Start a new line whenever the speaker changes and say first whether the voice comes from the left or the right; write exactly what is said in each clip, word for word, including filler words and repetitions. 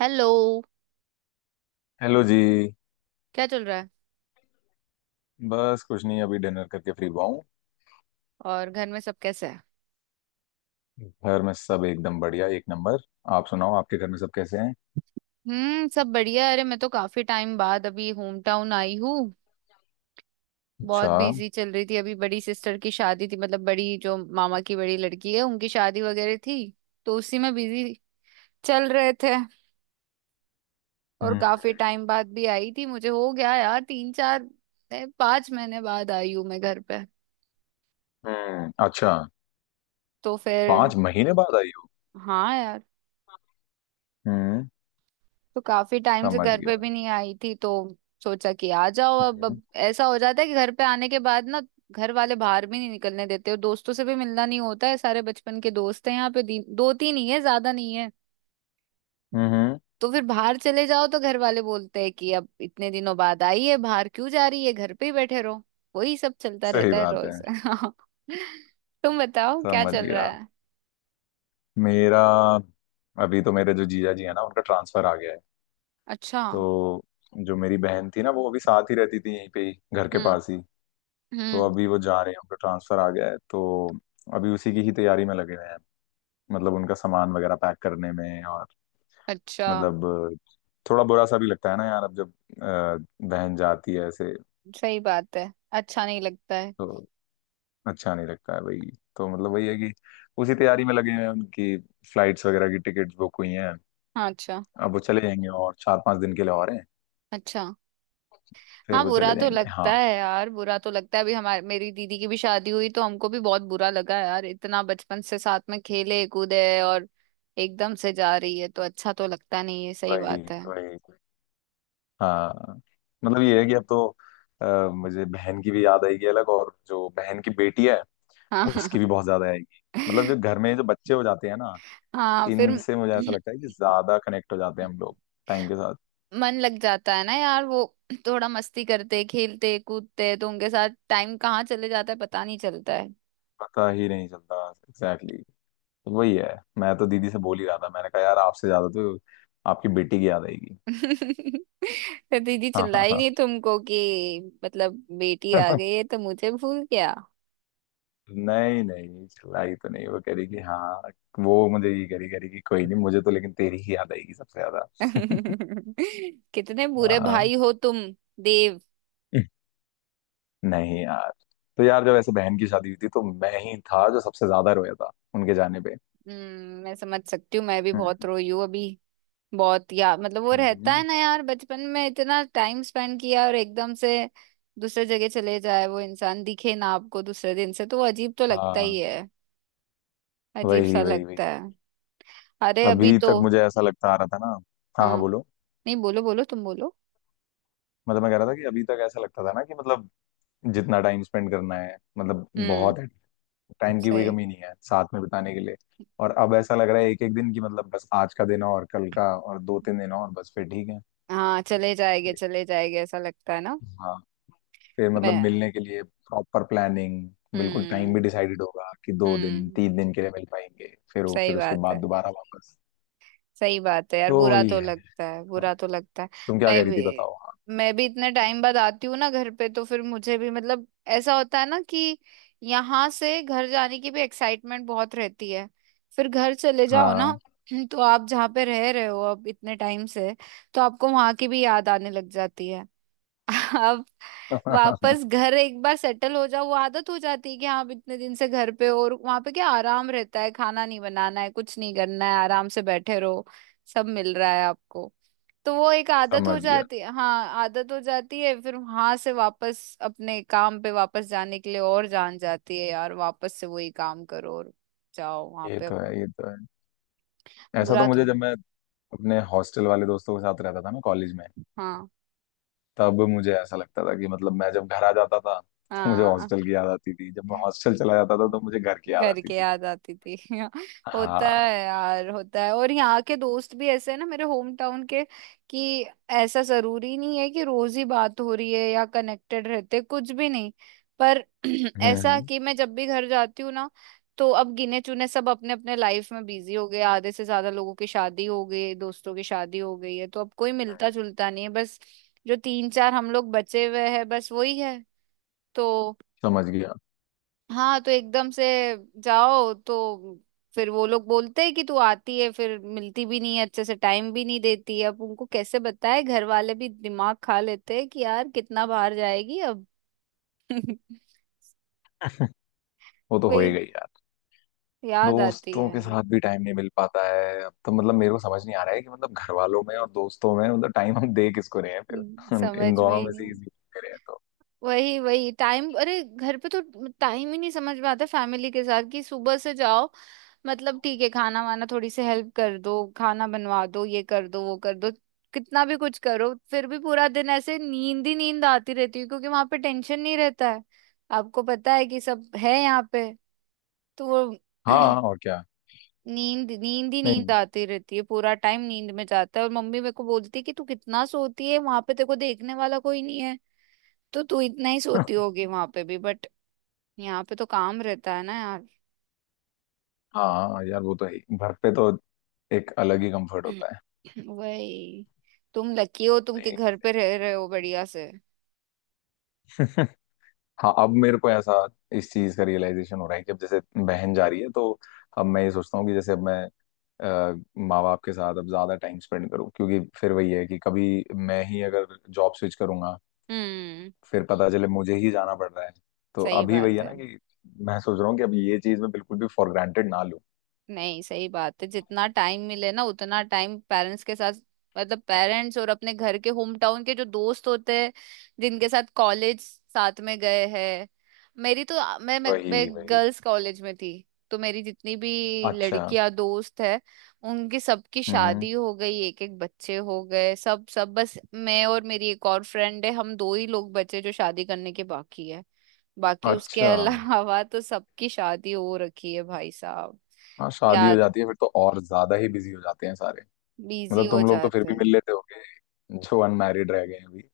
right: Hello.
left: Hello जी।
right: क्या चल रहा है?
left: बस कुछ नहीं, अभी डिनर करके फ्री हुआ हूँ।
right: और घर में सब कैसे है?
left: घर में सब एकदम बढ़िया, एक नंबर। आप सुनाओ, आपके घर में सब कैसे हैं।
right: हम्म, सब बढ़िया है। अरे, मैं तो काफी टाइम बाद अभी होम टाउन आई हूँ। बहुत
left: अच्छा।
right: बिजी चल रही थी, अभी बड़ी सिस्टर की शादी थी, मतलब बड़ी जो मामा की बड़ी लड़की है उनकी शादी वगैरह थी, तो उसी में बिजी चल रहे थे। और
left: हम्म।
right: काफी टाइम बाद भी आई थी, मुझे हो गया यार तीन चार ए, पाँच महीने बाद आई हूँ मैं घर पे।
left: हम्म। अच्छा,
right: तो फिर
left: पांच महीने बाद आई हो।
right: हाँ यार,
left: हम्म,
right: तो काफी टाइम से
left: समझ
right: घर पे
left: गया।
right: भी नहीं आई थी, तो सोचा कि आ जाओ अब
left: हम्म।
right: अब ऐसा हो जाता है कि घर पे आने के बाद ना, घर वाले बाहर भी नहीं निकलने देते और दोस्तों से भी मिलना नहीं होता है। सारे बचपन के दोस्त हैं यहाँ पे दी- दो तीन ही है, ज्यादा नहीं है।
left: हम्म। हम्म,
right: तो फिर बाहर चले जाओ तो घर वाले बोलते हैं कि अब इतने दिनों बाद आई है, बाहर क्यों जा रही है, घर पे ही बैठे रहो। वही सब चलता
left: सही
right: रहता है
left: बात है।
right: रोज तुम बताओ क्या
left: समझ
right: चल रहा
left: गया।
right: है?
left: मेरा, अभी तो मेरे जो जीजा जी है ना, उनका ट्रांसफर आ गया है।
right: अच्छा।
left: तो जो मेरी बहन थी ना, वो अभी साथ ही रहती थी, यहीं पे ही घर के
right: हम्म
left: पास ही। तो
right: हम्म।
left: अभी वो जा रहे हैं, उनका ट्रांसफर आ गया है। तो अभी उसी की ही तैयारी में लगे हुए हैं, मतलब उनका सामान वगैरह पैक करने में। और
right: अच्छा।
left: मतलब थोड़ा बुरा सा भी लगता है ना यार, अब जब अ, बहन जाती है ऐसे
right: सही बात है। अच्छा नहीं लगता है।
left: तो। अच्छा नहीं लगता है। वही तो, मतलब वही है कि उसी तैयारी में लगे हुए हैं। उनकी फ्लाइट्स वगैरह की टिकट्स बुक हुई हैं।
right: हाँ, अच्छा।
left: अब वो चले जाएंगे, और चार पांच दिन के लिए और हैं।
right: अच्छा।
left: फिर
right: हाँ,
left: वो
right: बुरा
left: चले
right: तो
left: जाएंगे।
right: लगता
left: हाँ।
right: है यार, बुरा तो लगता है। अभी हमारे मेरी दीदी की भी शादी हुई तो हमको भी बहुत बुरा लगा यार, इतना बचपन से साथ में खेले कूदे और एकदम से जा रही है, तो अच्छा तो लगता नहीं है। सही
left: वही
right: बात है।
left: वही। हाँ, मतलब ये है कि अब तो अ, मुझे बहन की भी याद आएगी अलग, और जो बहन की बेटी है
right: हाँ
left: उसकी भी बहुत ज्यादा आएगी। मतलब जो घर में जो बच्चे हो जाते हैं ना,
right: हाँ फिर
left: इनसे मुझे ऐसा लगता है कि ज्यादा कनेक्ट हो जाते हैं हम लोग टाइम के साथ।
right: मन लग जाता है ना यार, वो थोड़ा मस्ती करते खेलते कूदते तो उनके साथ टाइम कहाँ चले जाता है, पता नहीं चलता है।
left: पता ही नहीं चलता, एग्जैक्टली exactly। तो वही है, मैं तो दीदी से बोल ही रहा था। मैंने कहा यार आपसे ज्यादा तो आपकी बेटी की याद आएगी।
right: तो दीदी
left: हाँ हाँ
right: चिल्लाई
left: हाँ।
right: नहीं तुमको कि मतलब बेटी आ गई है तो मुझे भूल गया?
left: नहीं, नहीं चिल्लाई तो नहीं। वो कह रही कि हाँ, वो मुझे ये कह रही कह रही कि कोई नहीं, मुझे तो लेकिन तेरी ही याद आएगी सबसे ज्यादा।
right: कितने बुरे
left: हाँ।
right: भाई हो तुम देव।
left: नहीं यार, तो यार जब ऐसे बहन की शादी हुई थी तो मैं ही था जो सबसे ज्यादा रोया था उनके जाने पे।
right: हम्म, मैं समझ सकती हूँ, मैं भी
left: हम्म।
right: बहुत रोई हूँ अभी बहुत। या मतलब वो रहता है
left: हम्म।
right: ना यार, बचपन में इतना टाइम स्पेंड किया और एकदम से दूसरे जगह चले जाए, वो इंसान दिखे ना आपको दूसरे दिन से, तो वो अजीब तो लगता ही
left: हाँ।
right: है, अजीब सा
left: वही वही वही।
right: लगता है। अरे अभी
left: अभी
right: तो
left: तक मुझे ऐसा लगता आ रहा था ना। हाँ
right: हाँ,
left: हाँ, बोलो।
right: नहीं बोलो बोलो तुम बोलो।
left: मतलब मैं कह रहा था कि अभी तक ऐसा लगता था ना कि मतलब जितना टाइम स्पेंड करना है, मतलब
right: हम्म।
left: बहुत है। टाइम की कोई
right: सही।
left: कमी नहीं है साथ में बिताने के लिए। और अब ऐसा लग रहा है एक एक दिन की, मतलब बस आज का दिन और कल का और दो तीन दिन, और बस फिर ठीक है।
right: हाँ चले जाएंगे
left: फिर-
right: चले जाएंगे ऐसा लगता है ना।
left: हाँ, फिर मतलब
right: मैं
left: मिलने के लिए प्रॉपर प्लानिंग, बिल्कुल टाइम भी
right: हम्म
left: डिसाइडेड होगा कि दो दिन
right: हम्म।
left: तीन दिन के लिए मिल पाएंगे, फिर वो,
right: सही
left: फिर उसके
right: बात
left: बाद
right: है,
left: दोबारा वापस।
right: सही बात है यार,
left: तो
right: बुरा
left: वही
right: तो
left: है।
right: लगता है,
left: हाँ,
right: बुरा तो लगता है।
left: तुम क्या
right: मैं
left: कह रही
right: भी
left: थी, बताओ।
right: मैं भी इतने टाइम बाद आती हूँ ना घर पे, तो फिर मुझे भी मतलब ऐसा होता है ना कि यहाँ से घर जाने की भी एक्साइटमेंट बहुत रहती है। फिर घर चले जाओ ना
left: हाँ
right: तो आप जहाँ पे रह रहे हो अब इतने टाइम से, तो आपको वहां की भी याद आने लग जाती है। अब
left: हाँ।
right: वापस घर एक बार सेटल हो जाओ, वो आदत हो जाती है कि हाँ अब इतने दिन से घर पे हो, और वहां पे क्या आराम रहता है, खाना नहीं बनाना है, कुछ नहीं करना है, आराम से बैठे रहो, सब मिल रहा है आपको, तो वो एक आदत हो
left: समझ गया।
right: जाती है। हाँ आदत हो जाती है, फिर वहां से वापस अपने काम पे वापस जाने के लिए और जान जाती है यार, वापस से वही काम करो और जाओ वहां
left: ये
right: पे
left: तो
right: अपन-
left: है, ये तो है। ऐसा तो
right: बुरा तो
left: मुझे जब
right: ना,
left: मैं अपने हॉस्टल वाले दोस्तों के साथ रहता था ना कॉलेज में,
right: हाँ
left: तब मुझे ऐसा लगता था कि मतलब मैं जब घर आ जाता था तो मुझे
right: हाँ,
left: हॉस्टल की याद आती थी, जब मैं हॉस्टल चला जाता था तो मुझे घर की याद
right: घर
left: आती
right: के
left: थी।
right: याद आती थी होता
left: हाँ।
right: है यार होता है, और यहाँ के दोस्त भी ऐसे हैं ना मेरे होम टाउन के, कि ऐसा जरूरी नहीं है कि रोज ही बात हो रही है या कनेक्टेड रहते, कुछ भी नहीं, पर
left: हम्म
right: ऐसा
left: हम्म,
right: कि मैं जब भी घर जाती हूँ ना, तो अब गिने चुने सब अपने अपने लाइफ में बिजी हो गए, आधे से ज्यादा लोगों की शादी हो गई, दोस्तों की शादी हो गई है, तो अब कोई मिलता जुलता नहीं है बस, जो तीन चार हम लोग बचे हुए हैं बस वही है। तो
left: समझ गया।
right: हाँ, तो एकदम से जाओ तो फिर वो लोग बोलते हैं कि तू आती है फिर मिलती भी नहीं है, अच्छे से टाइम भी नहीं देती है। अब उनको कैसे बताए, घर वाले भी दिमाग खा लेते हैं कि यार कितना बाहर जाएगी अब
left: वो तो हो ही
right: वही
left: गई यार।
right: याद आती
left: दोस्तों
right: है।
left: के साथ भी टाइम नहीं मिल पाता है अब तो। मतलब मेरे को समझ नहीं आ रहा है कि मतलब घर वालों में और दोस्तों में, मतलब टाइम हम दे किसको रहे हैं
right: हम्म,
left: फिर, इन
right: समझ में
left: दोनों
right: ही
left: में से
right: नहीं।
left: किसी को दे रहे हैं तो।
right: वही वही टाइम, अरे घर पे तो टाइम ही नहीं समझ में आता फैमिली के साथ कि सुबह से जाओ, मतलब ठीक है खाना वाना थोड़ी सी हेल्प कर दो, खाना बनवा दो, ये कर दो वो कर दो, कितना भी कुछ करो फिर भी पूरा दिन ऐसे नींद ही नींद आती रहती है, क्योंकि वहां पे टेंशन नहीं रहता है, आपको पता है कि सब है यहाँ पे, तो वो
left: हाँ, और क्या।
right: नींद नींद ही नींद
left: नहीं।
right: आती रहती है, पूरा टाइम नींद में जाता है और मम्मी मेरे को बोलती है कि तू कितना सोती है, वहां पे तेरे को देखने वाला कोई नहीं है, तो तू इतना ही सोती होगी वहां पे भी, बट यहाँ पे तो काम रहता है ना यार
left: हाँ यार, वो तो है ही। घर पे तो एक अलग ही कंफर्ट होता है।
right: वही, तुम लकी हो तुम के
left: नहीं।
right: घर पे रह रहे हो बढ़िया से।
left: हाँ, अब मेरे को ऐसा, इस चीज का रियलाइजेशन हो रहा है कि अब जैसे बहन जा रही है तो अब मैं ये सोचता हूँ कि जैसे अब मैं माँ बाप के साथ अब ज्यादा टाइम स्पेंड करूँ, क्योंकि फिर वही है कि कभी मैं ही अगर जॉब स्विच करूंगा,
right: हम्म
left: फिर पता चले मुझे ही जाना पड़ रहा है। तो
right: सही
left: अभी वही
right: बात
left: है
right: है,
left: ना कि मैं सोच रहा हूँ कि अब ये चीज मैं बिल्कुल भी फॉर ग्रांटेड ना लूँ।
right: नहीं सही बात है, जितना टाइम मिले ना उतना टाइम पेरेंट्स के साथ, मतलब पेरेंट्स और अपने घर के होम टाउन के जो दोस्त होते हैं, जिनके साथ कॉलेज साथ में गए हैं। मेरी तो मैं मैं, मैं
left: वही वही।
right: गर्ल्स कॉलेज में थी, तो मेरी जितनी भी
left: अच्छा।
right: लड़कियां दोस्त है उनकी सबकी
left: हम्म।
right: शादी हो गई, एक एक बच्चे हो गए, सब सब, बस मैं और मेरी एक और फ्रेंड है, हम दो ही लोग बचे जो शादी करने के बाकी है। बाकी उसके
left: अच्छा।
right: अलावा तो सबकी शादी हो रखी है भाई साहब।
left: हाँ, शादी हो
right: याद,
left: जाती है फिर तो और ज्यादा ही बिजी हो जाते हैं सारे।
right: बिजी
left: मतलब
right: हो
left: तुम लोग तो फिर
right: जाते
left: भी मिल
right: हैं।
left: लेते होगे जो अनमैरिड रह गए हैं अभी,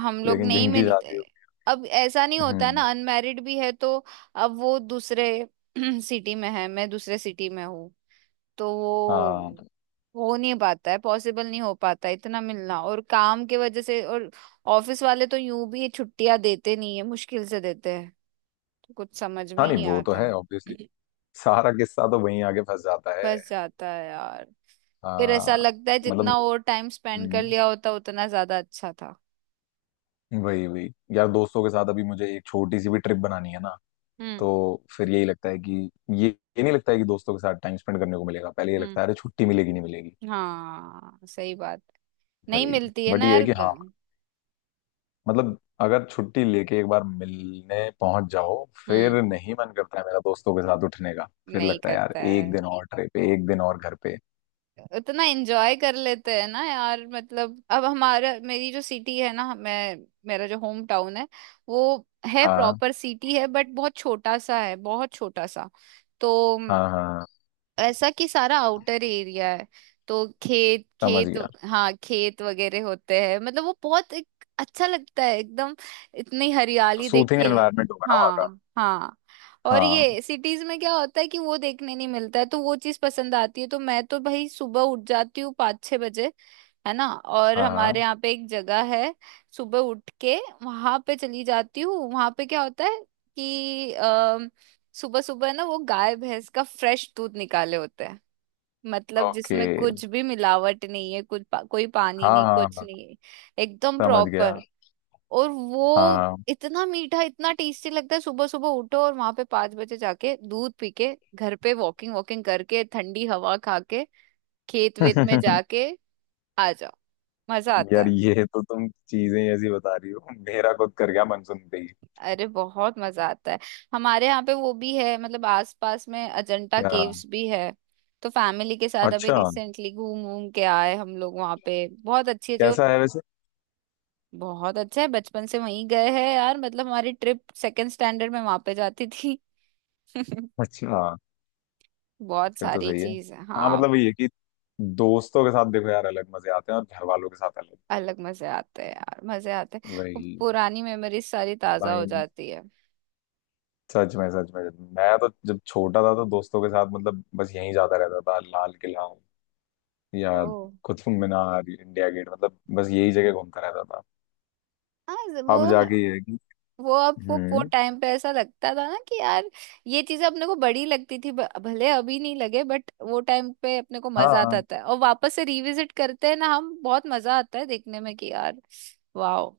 right: हम लोग
left: लेकिन
right: नहीं
left: जिनकी
right: मिलते,
left: शादी हो
right: अब ऐसा नहीं
left: गई।
right: होता ना,
left: हम्म।
right: अनमैरिड भी है तो अब वो दूसरे सिटी में है, मैं दूसरे सिटी में हूँ, तो
left: हाँ।
right: वो हो नहीं पाता है, पॉसिबल नहीं हो पाता है इतना मिलना, और काम के वजह से, और ऑफिस वाले तो यूं भी छुट्टियां देते नहीं है, मुश्किल से देते हैं, तो कुछ समझ में
left: हाँ,
right: ही
left: नहीं
right: नहीं
left: वो तो
right: आता
left: है ऑब्वियसली। सारा किस्सा तो वहीं आके फंस जाता है।
right: फंस जाता है यार, फिर ऐसा
left: हाँ।
right: लगता है
left: मतलब
right: जितना और टाइम स्पेंड कर
left: हम्म,
right: लिया होता उतना ज्यादा अच्छा था।
left: वही वही। यार दोस्तों के साथ अभी मुझे एक छोटी सी भी ट्रिप बनानी है ना,
right: हम्म
left: तो फिर यही लगता है कि ये ये नहीं लगता है कि दोस्तों के साथ टाइम स्पेंड करने को मिलेगा, पहले ये
right: हम्म।
left: लगता है अरे छुट्टी मिलेगी नहीं मिलेगी।
right: हाँ सही बात, नहीं
left: वही।
right: मिलती है
left: बट
right: ना
left: ये है
right: यार
left: कि हाँ,
right: ग-
left: मतलब अगर छुट्टी लेके एक बार मिलने पहुंच जाओ,
right: हम्म।
left: फिर नहीं मन करता है मेरा दोस्तों के साथ उठने का। फिर
right: नहीं
left: लगता है यार
right: करता
left: एक
right: है,
left: दिन और ट्रिप पे, एक दिन और घर पे।
right: उतना एंजॉय कर लेते हैं ना यार। मतलब अब हमारा, मेरी जो सिटी है ना, मैं, मेरा जो होम टाउन है, वो है,
left: हाँ
right: प्रॉपर सिटी है बट बहुत छोटा सा है, बहुत छोटा सा, तो
left: हाँ हाँ। हाँ,
right: ऐसा कि सारा आउटर एरिया है, तो खेत
left: समझ
right: खेत,
left: गया।
right: हाँ खेत वगैरह होते हैं, मतलब वो बहुत एक अच्छा लगता है एकदम, इतनी हरियाली देख
left: सूथिंग
right: के।
left: एनवायरनमेंट होगा ना वहाँ का।
right: हाँ हाँ, और
left: हाँ
right: ये सिटीज में क्या होता है कि वो देखने नहीं मिलता है, तो वो चीज पसंद आती है, तो मैं तो भाई सुबह उठ जाती हूँ पाँच छह बजे, है ना, और
left: हाँ
right: हमारे
left: हाँ।
right: यहाँ पे एक जगह है, सुबह उठ के वहां पे चली जाती हूँ, वहां पे क्या होता है कि सुबह सुबह ना वो गाय भैंस का फ्रेश दूध निकाले होते हैं, मतलब
left: ओके।
right: जिसमें कुछ भी मिलावट नहीं है, कुछ पा, कोई पानी
left: हाँ
right: नहीं,
left: हाँ
right: कुछ
left: हाँ,
right: नहीं है, एकदम
left: समझ गया।
right: प्रॉपर, और वो
left: हाँ।
right: इतना मीठा इतना टेस्टी लगता है, सुबह सुबह उठो और वहां पे पांच बजे जाके दूध पी के घर पे वॉकिंग वॉकिंग करके ठंडी हवा खा के खेत वेत में जाके आ जाओ, मजा आता
left: यार
right: है।
left: ये तो, तुम चीजें ऐसी बता रही हो, मेरा खुद कर गया मन सुनते ही।
right: अरे बहुत मजा आता है, हमारे यहाँ पे वो भी है, मतलब आसपास में अजंता
left: क्या।
right: केव्स भी है, तो फैमिली के साथ अभी
left: अच्छा,
right: रिसेंटली घूम घूम के आए हम लोग वहाँ पे, बहुत अच्छी है जो,
left: कैसा है वैसे।
right: बहुत अच्छा है, बचपन से वहीं गए हैं यार, मतलब हमारी ट्रिप सेकंड स्टैंडर्ड में वहाँ पे जाती थी
left: अच्छा,
right: बहुत
left: फिर तो
right: सारी
left: सही है।
right: चीज है
left: हाँ,
right: हाँ।
left: मतलब वही है कि दोस्तों के साथ देखो यार अलग मजे आते हैं, और घर वालों के साथ अलग।
right: अलग मजे आते हैं यार, मजे आते हैं, वो
left: वही वही।
right: पुरानी मेमोरीज सारी ताजा हो
left: भाई,
right: जाती है।
left: सच में सच में। मैं तो जब छोटा था तो दोस्तों के साथ, मतलब बस यहीं जाता रहता था, लाल किला या
right: ओ
left: कुतुब मीनार, इंडिया गेट, मतलब बस यही जगह घूमता रहता था।
right: हाँ, वो
left: अब जाके ये है कि,
right: वो आपको वो
left: हम्म,
right: टाइम पे ऐसा लगता था ना कि यार ये चीजें अपने को बड़ी लगती थी, ब- भले अभी नहीं लगे बट वो टाइम पे अपने को मजा आता
left: हाँ,
right: था, और वापस से रिविजिट करते हैं ना हम, बहुत मजा आता है देखने में, कि यार वाओ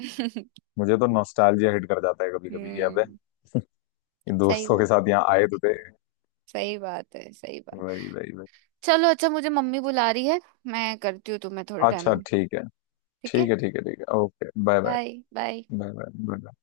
right: हम्म,
left: मुझे तो नॉस्टैल्जिया हिट कर जाता है कभी कभी कि अबे, ये
right: सही
left: दोस्तों के
right: बात,
left: साथ यहाँ आए तो थे।
right: सही बात है, सही बात।
left: वही वही वही।
right: चलो अच्छा, मुझे मम्मी बुला रही है, मैं करती हूँ तुम्हें थोड़े टाइम
left: अच्छा
right: में।
left: ठीक है।
right: ठीक है।
left: ठीक है ठीक है ठीक है, okay, bye bye.
right: Bye bye.
left: Bye bye.